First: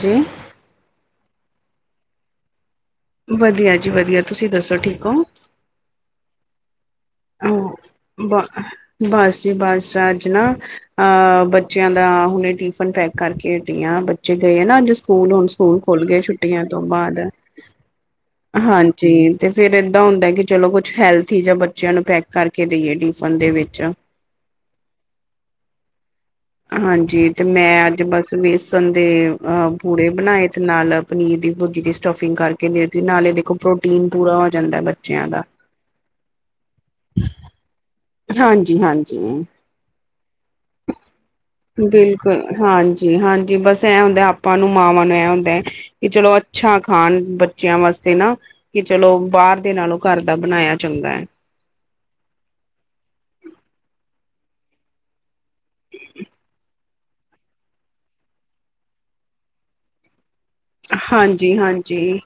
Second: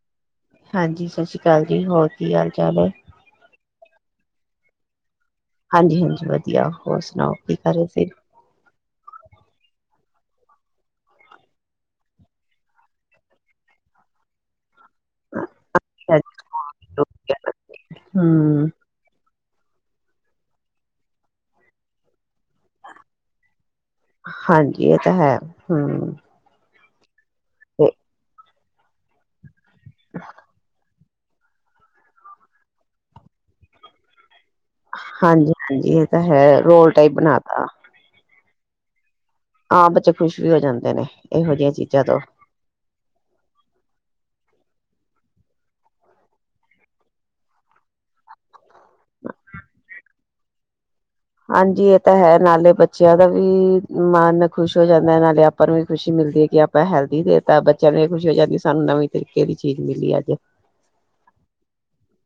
ਜੀ, ਹਾਂਜੀ, ਸਤਿ ਸ਼੍ਰੀ ਅਕਾਲ ਜੀ, ਹੋਰ ਕੀ ਹਾਲ ਚਾਲ ਐ? ਵਧੀਆ ਜੀ ਵਧੀਆ ਤੁਸੀਂ ਦੱਸੋ ਠੀਕ ਓ? ਹਾਂਜੀ-ਹਾਂਜੀ, ਵਧੀਆ ਹੋਰ ਸੁਣਾਓ ਕੀ ਕਰ ਰਹੇ ਸੀ? ਬ ਬਸ ਜੀ ਬਸ ਅੱਜ ਨਾ ਅਹ ਬੱਚਿਆਂ ਦਾ ਹੁਣੇ ਟਿਫਨ ਪੈਕ ਕਰਕੇ ਹਟੀ ਆ, ਬੱਚੇ ਗਏ ਆ ਨਾ ਅੱਜ ਸਕੂ ਸਕੂਲ ਹੁਣ ਸਕੂਲ ਖੁੱਲ ਗਏ ਛੁੱਟੀਆਂ ਤੋਂ ਬਾਅਦ, ਹਮ ਹਾਂ ਜੀ ਤੇ ਫੇਰ ਏਦਾਂ ਹੁੰਦਾ ਐ ਕਿ ਚਲੋ ਕੁਛ ਹੈਲਥੀ ਜਿਹਾ ਫਿਰ ਬੱਚਿਆਂ ਨੂੰ ਪੈਕ ਕਰਕੇ ਦੇਈਏ ਟਿਫਨ ਦੇ ਵਿੱਚ। ਹਾਂਜੀ, ਇਹ ਤਾਂ ਹੈ, ਹੂ। ਹਾਂਜੀ, ਤੇ ਮੈਂ ਅੱਜ ਬਸ ਵੇਸਣ ਦੇ ਅ ਪੂੜੇ ਬਣਾਏ ਤੇ ਨਾਲ ਪਨੀਰ ਦੀ ਭੁਰਜੀ ਦੀ ਸਟਫਿੰਗ ਕਰਕੇ ਦੇਤੀ, ਨਾਲੇ ਦੇਖੋ ਪ੍ਰੋਟੀਨ ਪੂਰਾ ਹੋ ਜਾਂਦਾ ਬੱਚਿਆਂ ਦਾ। ਹਾਂਜੀ ਹਾਂਜੀ ਇਹ ਤਾਂ ਹੈ ਰੋਲ ਟਾਈਪ ਬਣਾ ਤਾ। ਹਾਂਜੀ, ਹਾਂਜੀ। ਹਾਂ, ਬੱਚੇ ਖੁਸ਼ ਵੀ ਹੋ ਜਾਂਦੇ ਨੇ। ਇਹੋ ਜਿਹੀਆਂ ਚੀਜ਼ਾਂ ਤੋਂ ਬਿਲਕੁਲ, ਹਾਂਜੀ, ਹਾਂਜੀ, ਬਸ ਐ ਹੁੰਦਾ ਆਪਾਂ ਨੂੰ ਮਾਵਾਂ ਨੂੰ ਐ ਹੁੰਦਾ ਕਿ ਚਲੋ ਅੱਛਾ ਖਾਣ ਬੱਚਿਆਂ ਵਾਸਤੇ ਨਾ, ਕਿ ਚਲੋ ਬਾਹਰ ਦੇ ਨਾਲੋਂ ਘਰ ਦਾ ਬਣਾਇਆ ਚੰਗਾ ਐ। ਹਾਂਜੀ, ਇਹ ਤਾਂ ਹੈ ਨਾਲੇ ਬੱਚਿਆਂ ਦਾ ਵੀ ਮਨ ਖੁਸ਼ ਹੋ ਜਾਂਦਾ ਨਾਲੇ ਆਪ ਆਪਾਂ ਨੂੰ ਵੀ ਖੁਸ਼ੀ ਮਿਲਦੀ ਐ ਕਿ ਆਪਾਂ ਹੈਲਦੀ ਦੇਤਾ, ਬੱਚਿਆਂ ਨੂੰ ਵੀ ਖੁਸ਼ੀ ਹੋ ਜਾਂਦੀ ਸਾਨੂੰ ਨਵੀਂ ਤਰੀਕੇ ਦੀ ਚੀਜ਼ ਮਿਲੀ ਐ ਅੱਜ। ਹਾਂਜੀ, ਹਾਂਜੀ,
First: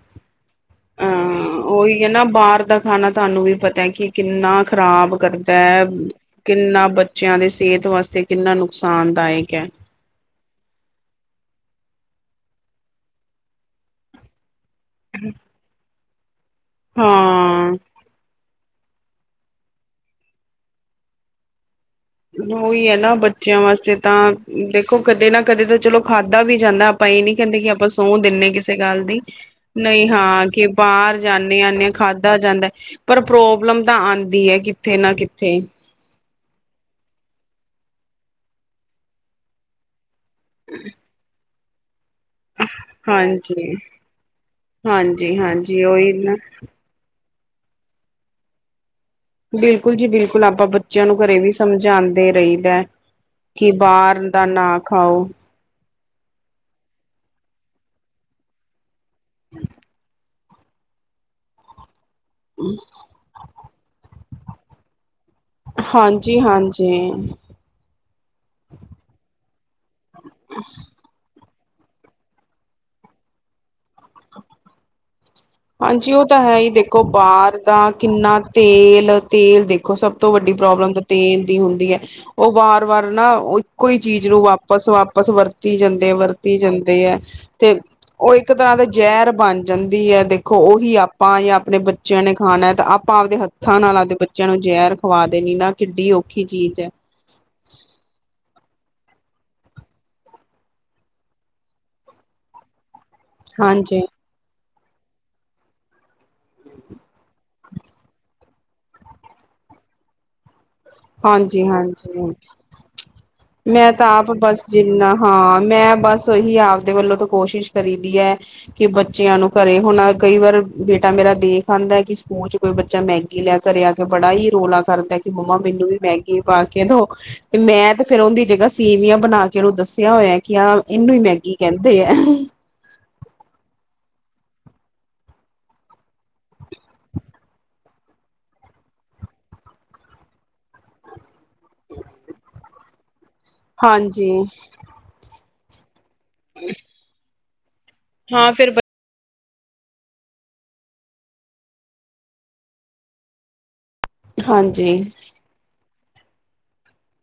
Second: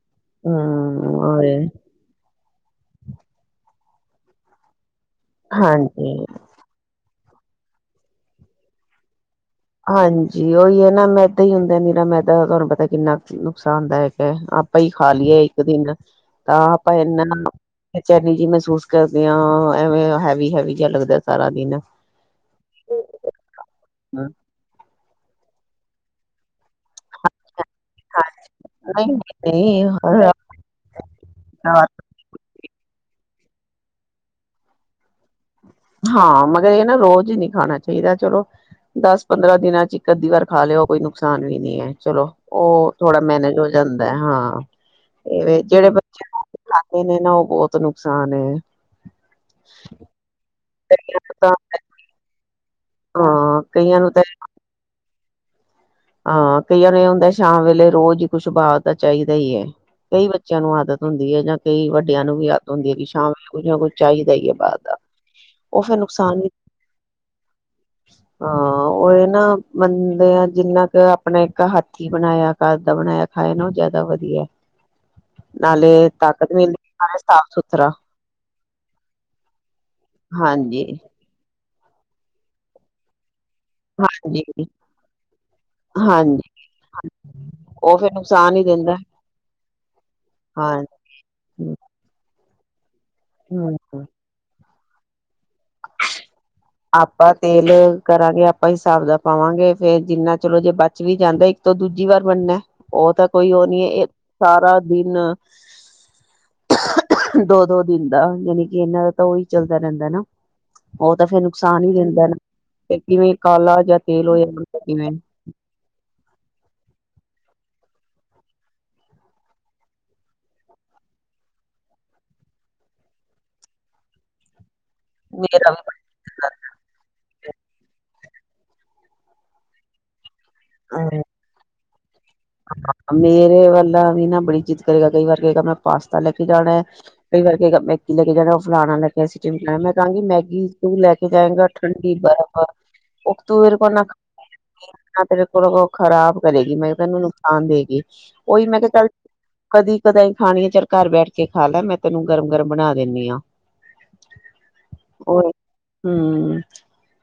ਹਮ ਹੋਰ ਅਹ ਉਹੀ ਕਿ ਨਾ ਬਾਹਰ ਦਾ ਖਾਣਾ ਤੁਹਾਨੂੰ ਵੀ ਪਤਾ ਏ ਕਿ ਕਿੰਨਾ ਖ਼ਰਾਬ ਕਰਦਾ ਐ। ਹਾਂਜੀ ਕਿੰਨਾ ਬੱਚਿਆਂ ਦੇ ਸਿਹਤ ਵਾਸਤੇ ਕਿੰਨਾ ਨੁਕਸਾਨਦਾਇਕ ਐ। ਹਾਂਜੀ ਉਹੀ ਐ ਨਾ ਮੈਦਾ ਹੀ ਹੁੰਦਾ ਨੀਰਾ ਮੈਦਾ ਤੁਹਾਨੂੰ ਪਤਾ ਕਿੰਨਾ ਨੁਕਸਾਨਦਾਇਕ ਐ ਆ ਆਪ ਹੀ ਖਾ ਲਈਏ ਇੱਕ ਦਿਨ ਤਾਂ ਆਪਾਂ ਏਨਾ ਹਾਂ ਬੇਚੈਨੀ ਜੀ ਮਹਿਸੂਸ ਕਰਦਿਆਂ ਐਵੇਂ ਹੈਵੀ, ਹੈਵੀ ਜਿਹਾ ਲੱਗਦਾ ਸਾਰਾ ਦਿਨ। ਉਹੀ ਹੈ ਨਾ ਬੱਚਿਆਂ ਵਾਸਤੇ ਤਾਂ ਦੇਖੋ ਕਦੇ ਨਾ ਕਦੇ ਤਾਂ ਚਲੋ ਖਾਧਾ ਵੀ ਜਾਂਦਾ, ਆਪਾਂ ਇਹ ਨੀ ਕਹਿੰਦੇ ਕਿ ਆਪਾਂ ਤੂੰ ਦਿਨੀ ਕਿਸੇ ਗੱਲ ਦੀ। ਨਹੀਂ ਹਾਂ ਕਿ ਬਾਹਰ ਜਾਂਨੇ ਆਨੇ ਖਾਧਾ ਜਾਂਦਾ। ਪਰ ਪ੍ਰੋਬਲਮ ਤਾਂ ਆਉਂਦੀ ਐ ਕਿੱਥੇ ਨਾ ਕਿੱਥੇ। ਹਾਂ, ਮਗਰ ਇਹ ਨਾ ਰੋਜ਼ ਹੀ ਨਹੀਂ ਖਾਣਾ ਚਾਹੀਦਾ ਚਲੋ ਦਸ ਪੰਦਰਾਂ ਦਿਨਾਂ ਚ ਇਕ ਅੱਧੀ ਵਾਰ ਖਾ ਲਿਓ ਉਹ ਕੋਈ ਨੁਕਸਾਨ ਵੀ ਨੀ ਏ ਚਲੋ। ਉਹ ਥੋੜਾ ਮੈਨੇਜ ਹੋ ਹਾਂਜੀ ਜਾਂਦਾ ਏ ਹਾ ਹਾਂਜੀ ਹਾਂਜੀ ਜਿਹੜੇ ਉਹੀ ਬੱਚੇ ਨਾ ਇਨੇ ਨਾ ਉਹ ਬਹੁਤ ਨੁਕਸਾਨ ਏ। ਬਿਲਕੁਲ ਜੀ, ਬਿਲਕੁਲ ਆਪਾਂ ਬੱਚਿਆਂ ਨੂੰ ਘਰੇ ਵੀ ਤਾਂ ਸਮਝਾਉਂਦੇ ਰਹੀਦਾ। ਹਾਂ ਕਿ ਕਈਆਂ ਨੂੰ ਬਾਹਰ ਤਾਂ ਦਾ ਨਾ ਖਾਓ। ਹਾਂ ਕਈਆਂ ਨੂੰ ਏ ਹੁੰਦਾ ਸ਼ਾਮ ਵੇਲੇ ਰੋਜ਼ ਹੀ ਕੁਛ ਬਾਹਰ ਦਾ ਚਾਹੀਦਾ ਹੀ ਏ। ਕਈ ਬੱਚੇ ਬੱਚਿਆਂ ਨੂੰ ਆਦਤ ਹੁੰਦੀ ਐ ਜਾਂ ਕਈ ਵੱਡਿਆਂ ਨੂੰ ਵੀ ਆਦਤ ਹੁੰਦੀ ਐ ਕਿ ਸ਼ਾਮ ਕੁਝ ਨਾ ਕੁਝ ਚਾਹੀਦਾ ਹੀ ਏ ਬਾਹਰ ਦਾ। ਉਹ ਫਿਰ ਹਾਂਜੀ ਨੁਕਸਾਨ ਵੀ, ਹਾਂਜੀ ਹਾਂ ਉਹ ਏ ਨਾ। ਮੰਨਦੇ ਆ ਜਿੰਨਾ ਕੁ ਆਪਣਾ ਇੱਕ ਹੱਥੀ ਬਣਾਇਆ, ਘਰ ਦਾ ਬਣਾਇਆ ਖਾਇਆ ਨਾ ਉਹ ਜ਼ਿਆਦਾ ਵਧੀਆ। ਨਾਲੇ ਹਾਂਜੀ ਉਹ ਤਾਂ ਤਾਕਤ ਹੈ ਹੀ ਮਿਲਦੀ ਦੇਖੋ ਨਾਲੇ ਸਾਫ਼ ਬਾਹਰ ਸੁਥਰਾ ਦਾ ਕਿੰਨਾ ਤੇਲ ਤੇਲ ਦੇਖੋ ਸਭ ਤੋਂ ਵੱਡੀ ਹਾਂਜੀ। ਪ੍ਰੋਬਲਮ ਤਾਂ। ਤੇਲ ਦੀ ਹੁੰਦੀ ਐ, ਉਹ ਵਾਰ ਵਾਰ ਨਾ। ਕੋਈ ਚੀਜ਼ ਨੂੰ ਹਾਂਜੀ, ਵਾਪਸ ਵਾਪਸ ਵਰਤੀ ਜਾਂਦੇ ਹਾਂਜੀ ਵਰਤੀ ਜਾਂਦੇ ਐ। ਤੇ ਫੇਰ ਉਹ ਇੱਕ ਨੁਕਸਾਨ ਹੀ ਤਰ੍ਹਾਂ ਦੇ ਦਿੰਦਾ ਜ਼ਹਿਰ ਬਣ ਜਾਂਦੀ ਐ ਤੇ ਤੇ ਹਾਂ ਉਹੀ ਆਪਾਂ ਜਾਂ ਹੂੰ। ਆਪਣੇ ਬੱਚਿਆਂ ਨੇ ਖਾਣਾ ਐ ਤਾਂ ਆਪਾਂ ਆਪਦੇ ਹੱਥਾਂ ਹੂੰ। ਨਾਲ ਆਪਦੇ ਬੱਚੇ। ਬੱਚਿਆਂ ਨੂੰ ਜਹਿਰ ਖਵਾ ਦੇਣੀ ਨਾ ਕਿੱਡੀ ਔਖੀ ਚੀਜ਼ ਹੈ। ਆਪਾਂ ਤੇਲ ਕਰਾਂਗੇ ਆਪਾਂ ਹਿਸਾਬ ਦਾ ਪਾਵਾਂਗੇ। ਫੇਰ ਜਿੰਨਾ ਚਲੋ ਜੇ ਬਚ ਵੀ ਜਾਂਦਾ। ਤੋਂ ਦੂਜੀ ਵਾਰ ਬਣਨਾ ਉਹ ਤਾਂ ਕੋਈ ਉਹ ਨੀ ਹੈ ਹਾਂਜੀ ਇਹ ਸਾਰਾ ਦਿਨ। ਦੋ ਦੋ ਦਿਨ ਦਾ ਜਾਣੀ ਕਿ ਇਹਨਾਂ ਦਾ ਤਾਂ ਉਹੀ ਚੱਲਦਾ ਰਹਿੰਦਾ ਨਾ। ਉਹ ਤਾਂ ਫੇਰ ਜੀ ਨੁਕਸਾਨ ਹੀ ਹਾਂਜੀ, ਦਿੰਦਾ ਨਾ ਹਾਂਜੀ ਫਿਰ ਕਿਵੇਂ ਕਾਲਾ ਮੈਂ ਜਾਂ ਤਾਂ ਤੇਲ ਆਪ ਹੋ ਬੱਸ ਜਾਂਦਾ ਕਿਵੇਂ ਜਿੰਨਾ ਹਾਂ ਮੈਂ ਬੱਸ। ਤੋਂ ਹੀ ਆਪਦੇ ਵੱਲੋਂ ਤਾਂ ਕੋਸ਼ਿਸ਼ ਕਰੀ ਦੀ ਹੈ ਕਿ ਬੱਚਿਆਂ ਨੂੰ ਘਰੇ ਹੋਣਾ ਕਈ ਵਾਰ ਬੇਟਾ ਮੇਰਾ ਦੇਖ ਆਉਂਦਾ। ਕਿ ਸਕੂਲ ਚ ਕੋਈ ਬੱਚਾ ਮੈਗੀ ਲੈ ਘਰੇ ਆ ਕੇ ਬੜਾ ਹੀ ਰੌਲਾ ਕਰਦਾ ਕਿ ਮੰਮਾ। ਮੇਰਾ ਮੈਨੂੰ ਵੀ ਬੜਾ ਮੈਗੀ ਪਾ ਕੇ ਦੋ ਤੇ ਮੈਂ ਤੇ ਫੇਰ ਉਹਦੀ ਜਗ੍ਹਾ ਸੇਵੀਆਂ ਬਣਾ ਕੇ ਉਹਨੂੰ ਦੱਸਿਆ ਹੋਇਆ। ਕਿ ਆ ਇਹਨੂੰ ਹੀ ਮੈਗੀ ਕਹਿੰਦੇ ਆ। ਮੇਰੇ ਵਾਲਾ ਵੀ ਨਾ ਬੜੀ ਜਿੱਦ ਕਰੇਗਾ ਕਈ ਵਾਰ ਕਹੇਗਾ ਮੈਂ ਪਾਸਤਾ ਲੈ ਕੇ ਜਾਣਾ। ਕਈ ਵਾਰ ਕਹੇਗਾ ਮੈਗੀ ਲੈ ਕੇ ਜਾਣਾ ਉਹ ਫਲਾਣਾ ਲੈ ਕੇ ਆਇਆ ਸੀ ਢਿਮਕਾਣਾ ਲੈ ਕੇ ਮੈਂ ਕਹਾਂਗੀ ਮੈਗੀ। ਸਕੂਲ ਲੈ ਕੇ ਜਾਏਗਾ ਠੰਡੀ ਬਰਫ਼ ਉੱਤੋਂ ਮੇਰੇ ਕੋਲੋਂ ਨਾ ਹਾਂਜੀ ਖਾਦੀ ਜਾਂਦੀ ਆ। ਨਾ ਤੇਰੇ ਕੋਲ ਖ਼ਰਾਬ ਕਰੇਗੀ ਮੈਂ ਤੈਨੂੰ ਨੁਕਸਾਨ ਦੇਗੀ ਹਾਂ ਉਹੀ ਫਿਰ ਮੈਂ ਕਿਹਾ ਚੱਲ। ਕਦੀ ਕਦਾਈ ਖਾਣੀ ਆ ਚਲ ਘਰ ਬੈਠ ਕੇ ਖਾ ਲੈ ਮੈਂ ਤੈਨੂੰ ਗਰਮ ਗਰਮ ਬਣਾ ਦਿੰਦੀ ਹਾਂ। ਹਾਂਜੀ ਉਹੀ ਹਮ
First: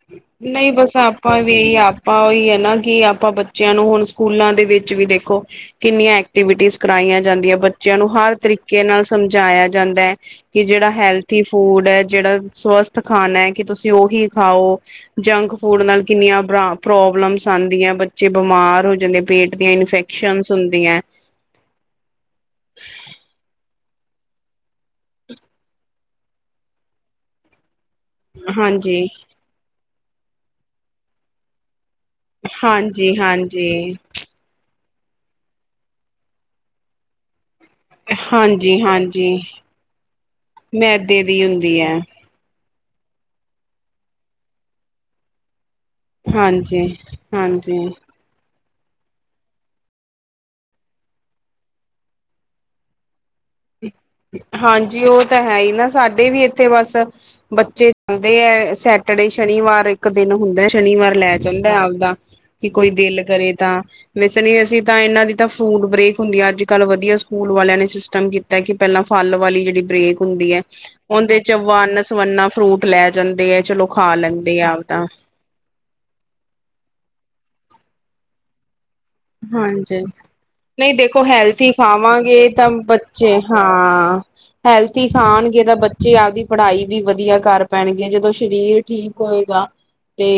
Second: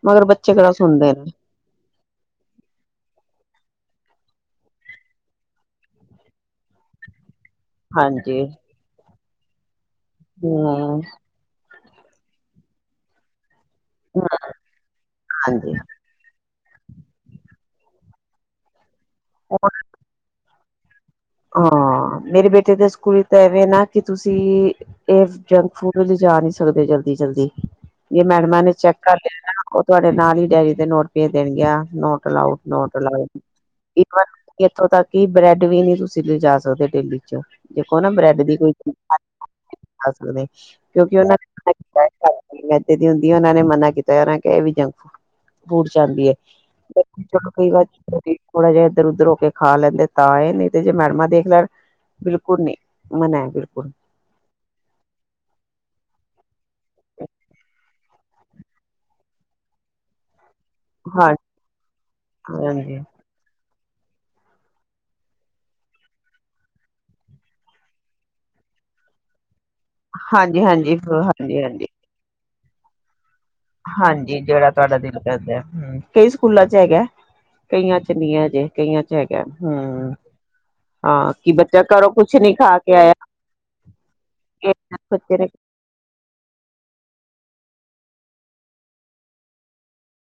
ਮਗਰ ਬੱਚੇ ਨਹੀਂ ਕਿਹੜਾ ਬਸ ਸੁਣਦੇ ਨੇ। ਆਪਾਂ ਵੀ ਆਪਾਂ ਉਹੀ ਹੈ ਨਾ ਕਿ ਆਪਾਂ ਬੱਚਿਆਂ ਨੂੰ ਹੁਣ ਸਕੂਲਾਂ ਦੇ ਵਿੱਚ ਵੀ ਦੇਖੋ। ਇੰਨੀਆਂ ਐਕਟੀਵਿਟੀਜ਼ ਕਰਵਾਈਆਂ ਜਾਂਦੀਆਂ। ਬੱਚਿਆਂ ਨੂੰ ਹਰ ਹਾਂਜੀ ਤਰੀਕੇ ਨਾਲ ਸਮਝਾਇਆ ਜਾਂਦਾ ਹੈ ਕਿ ਜਿਹੜਾ ਹੈਲਥ। ਹਮ ਹੈਲਥੀ ਫੂਡ ਹੈ ਜਿਹੜਾ ਸਵਸਥ ਖਾਣਾ ਹੈ ਕਿ ਤੁਸੀਂ ਉਹੀ ਖਾਓ ਜੰਕ ਹਾਂਜੀ ਹਾਂ ਫੂਡ ਕਿੰਨੀਆਂ ਪ੍ਰੋਬਲਮਸ ਆਉਂਦੀਆਂ ਬੱਚੇ ਬਿਮਾਰ ਹੋ ਜਾਂਦੇ ਪੇਟ ਦੀਆਂ ਇਨਫੈਕ। ਇਨਫੈਕਸ਼ਨ ਹੁੰਦੀਆਂ। ਹਾਂ ਮੇਰੇ ਬੇਟੇ ਦੇ ਸਕੂਲ ਤਾਂ ਇਵੇਂ ਨਾ ਕਿ ਤੁਸੀਂ ਇਹ ਜੰਕ ਫੂਡ। ਲਿਜਾ ਨੀ ਸਕਦੇ ਜਲਦੀ ਜਲਦੀ ਜੇ ਮੈਡਮਾਂ ਨੇ ਚੈੱਕ ਹਾਂਜੀ ਕਰ ਲਿਆ ਨਾ। ਉਹ ਤੁਹਾਡੇ ਨਾਲ ਹੀ ਡੈਰੀ ਦੇ ਨੋਟ ਭੇਜ ਦੇਣ ਗਿਆ ਨੋਟ ਅਲਾਉਡ ਹਾਂਜੀ ਨੋਟਅਲਾਉਡ। ਹਾਂਜੀ ਬਸ ਇੱਥੋਂ ਤੱਕ ਕਿ ਬ੍ਰੈਡ ਵੀ ਨੀ ਤੁਸੀਂ ਲਿਜਾ ਸਕਦੇ ਟਿਫਨ ਵਿੱਚ। ਦੇਖੋ ਨਾ ਬ੍ਰੈਡ ਦੀ ਕੋਈ ਹਾਂਜੀ ਖ ਹਾਂਜੀ ਸਕਦੇ ਕਿਉਂਕਿ ਮੈਦੇ ਉਹ ਦੀ ਹੁੰਦੀ ਹੈ ਮੈਦੇ ਦੀ ਹੁੰਦੀ ਉਹਨਾਂ ਨੇ ਮਨਾ ਕੀਤਾ ਉਹਨਾਂ ਕਿਹਾ ਇਹ ਵੀ ਜੰਗ ਫੂਡ। [unintelligible] ਜਾਂਦੀ ਐ ਹਾਂਜੀ ਕਈ ਵਾਰ ਹਾਂਜੀ [unintelligible] ਥੋੜਾ ਜਿਹਾ ਇੱਧਰ ਉੱਧਰ ਹੋ ਕੇ ਖਾ ਲੈਂਦੇ ਤਾਂ ਇਹ ਨੇ, ਤੇ ਮੈਡਮਾਂ ਦੇਖ ਲੈਣ ਬਿਲਕੁਲ ਨਹੀਂ [unintelligible] ਬਿਲਕੁਲ ਹਾਂਜੀ, ਉਹ ਤਾਂ ਹੈਈ ਨਾ ਸਾਡੇ ਵੀ ਇੱਥੇ ਬਸ ਬੱਚੇ ਜਾਂਦੇ ਐ ਸੈਟਰਡੇ ਸ਼ਨੀਵਾਰ ਇੱਕ ਦਿਨ ਹੁੰਦਾ ਸ਼ਨੀਵਾਰ ਹਾਂ ਲੈ ਜਾਂਦਾ ਆਪਦਾ ਕਿ ਕੋਈ ਹਾਂਜੀ ਦਿਲ ਕਰੇ ਤਾਂ। ਵੈਸੇ ਵੀਅਸੀਂ ਤਾਂ ਇਹਨਾ ਦੀ ਤਾਂ ਫੂਡ ਬ੍ਰੇਕ ਹੁੰਦੀ ਆ ਅੱਜ ਕੱਲ੍ਹ ਵਧੀਆ ਸਕੂਲ ਵਾਲਿਆਂ ਨੇ ਸਿਸਟਮ ਕੀਤਾ। ਕਿ ਪਹਿਲਾਂ ਫਲ ਵਾਲੀ ਜਿਹੜੀ ਬਰੇਕ ਹੁੰਦੀ ਐ ਹਾਂਜੀ ਹਾਂਜੀ ਉਹਦੇ ਚ ਹਾਂਜੀ ਹਾਂਜੀ ਵਨ ਸਵੰਨਾ ਫਰੂਟ ਲੈ ਜਾਂਦੇ ਐ। ਹਾਂਜੀ, ਜਿਹੜਾ ਤੁਹਾਡਾ ਦਿਲ ਕਰਦਾ ਹੂੰ, ਕਈ ਸਕੂਲਾਂ ਚ ਹੈਗਾ ਕਈਆਂ ਚ ਨੀ ਆ ਹਜੇ। ਕਈਆਂ ਚ ਹੈਗਾ ਹਾਂਜੀ ਹੂੰ। ਨਹੀਂ ਦੇਖੋ ਹਾਂ ਕਿ ਹੈਲਥੀ ਬੱਚਾ ਘਰੋਂ ਕੁਛ ਖਾਵਾਂਗੇ ਨੀ ਤਾਂ ਖਾ ਕੇ ਆਇਆ ਬੱਚੇ ਹਾਂ ਹੈਲਥੀ ਬੱਚੇ ਨੇ ਖਾਣਗੇ ਤਾਂ ਬ ਬੱਚੇ ਆਪਦੀ ਪੜ੍ਹਾਈ ਵੀ ਵਧੀਆ ਕਰ ਪੈਣਗੇ ਜਦੋਂ ਸਰੀਰ ਠੀਕ ਹੋਏਗਾ ਤੇ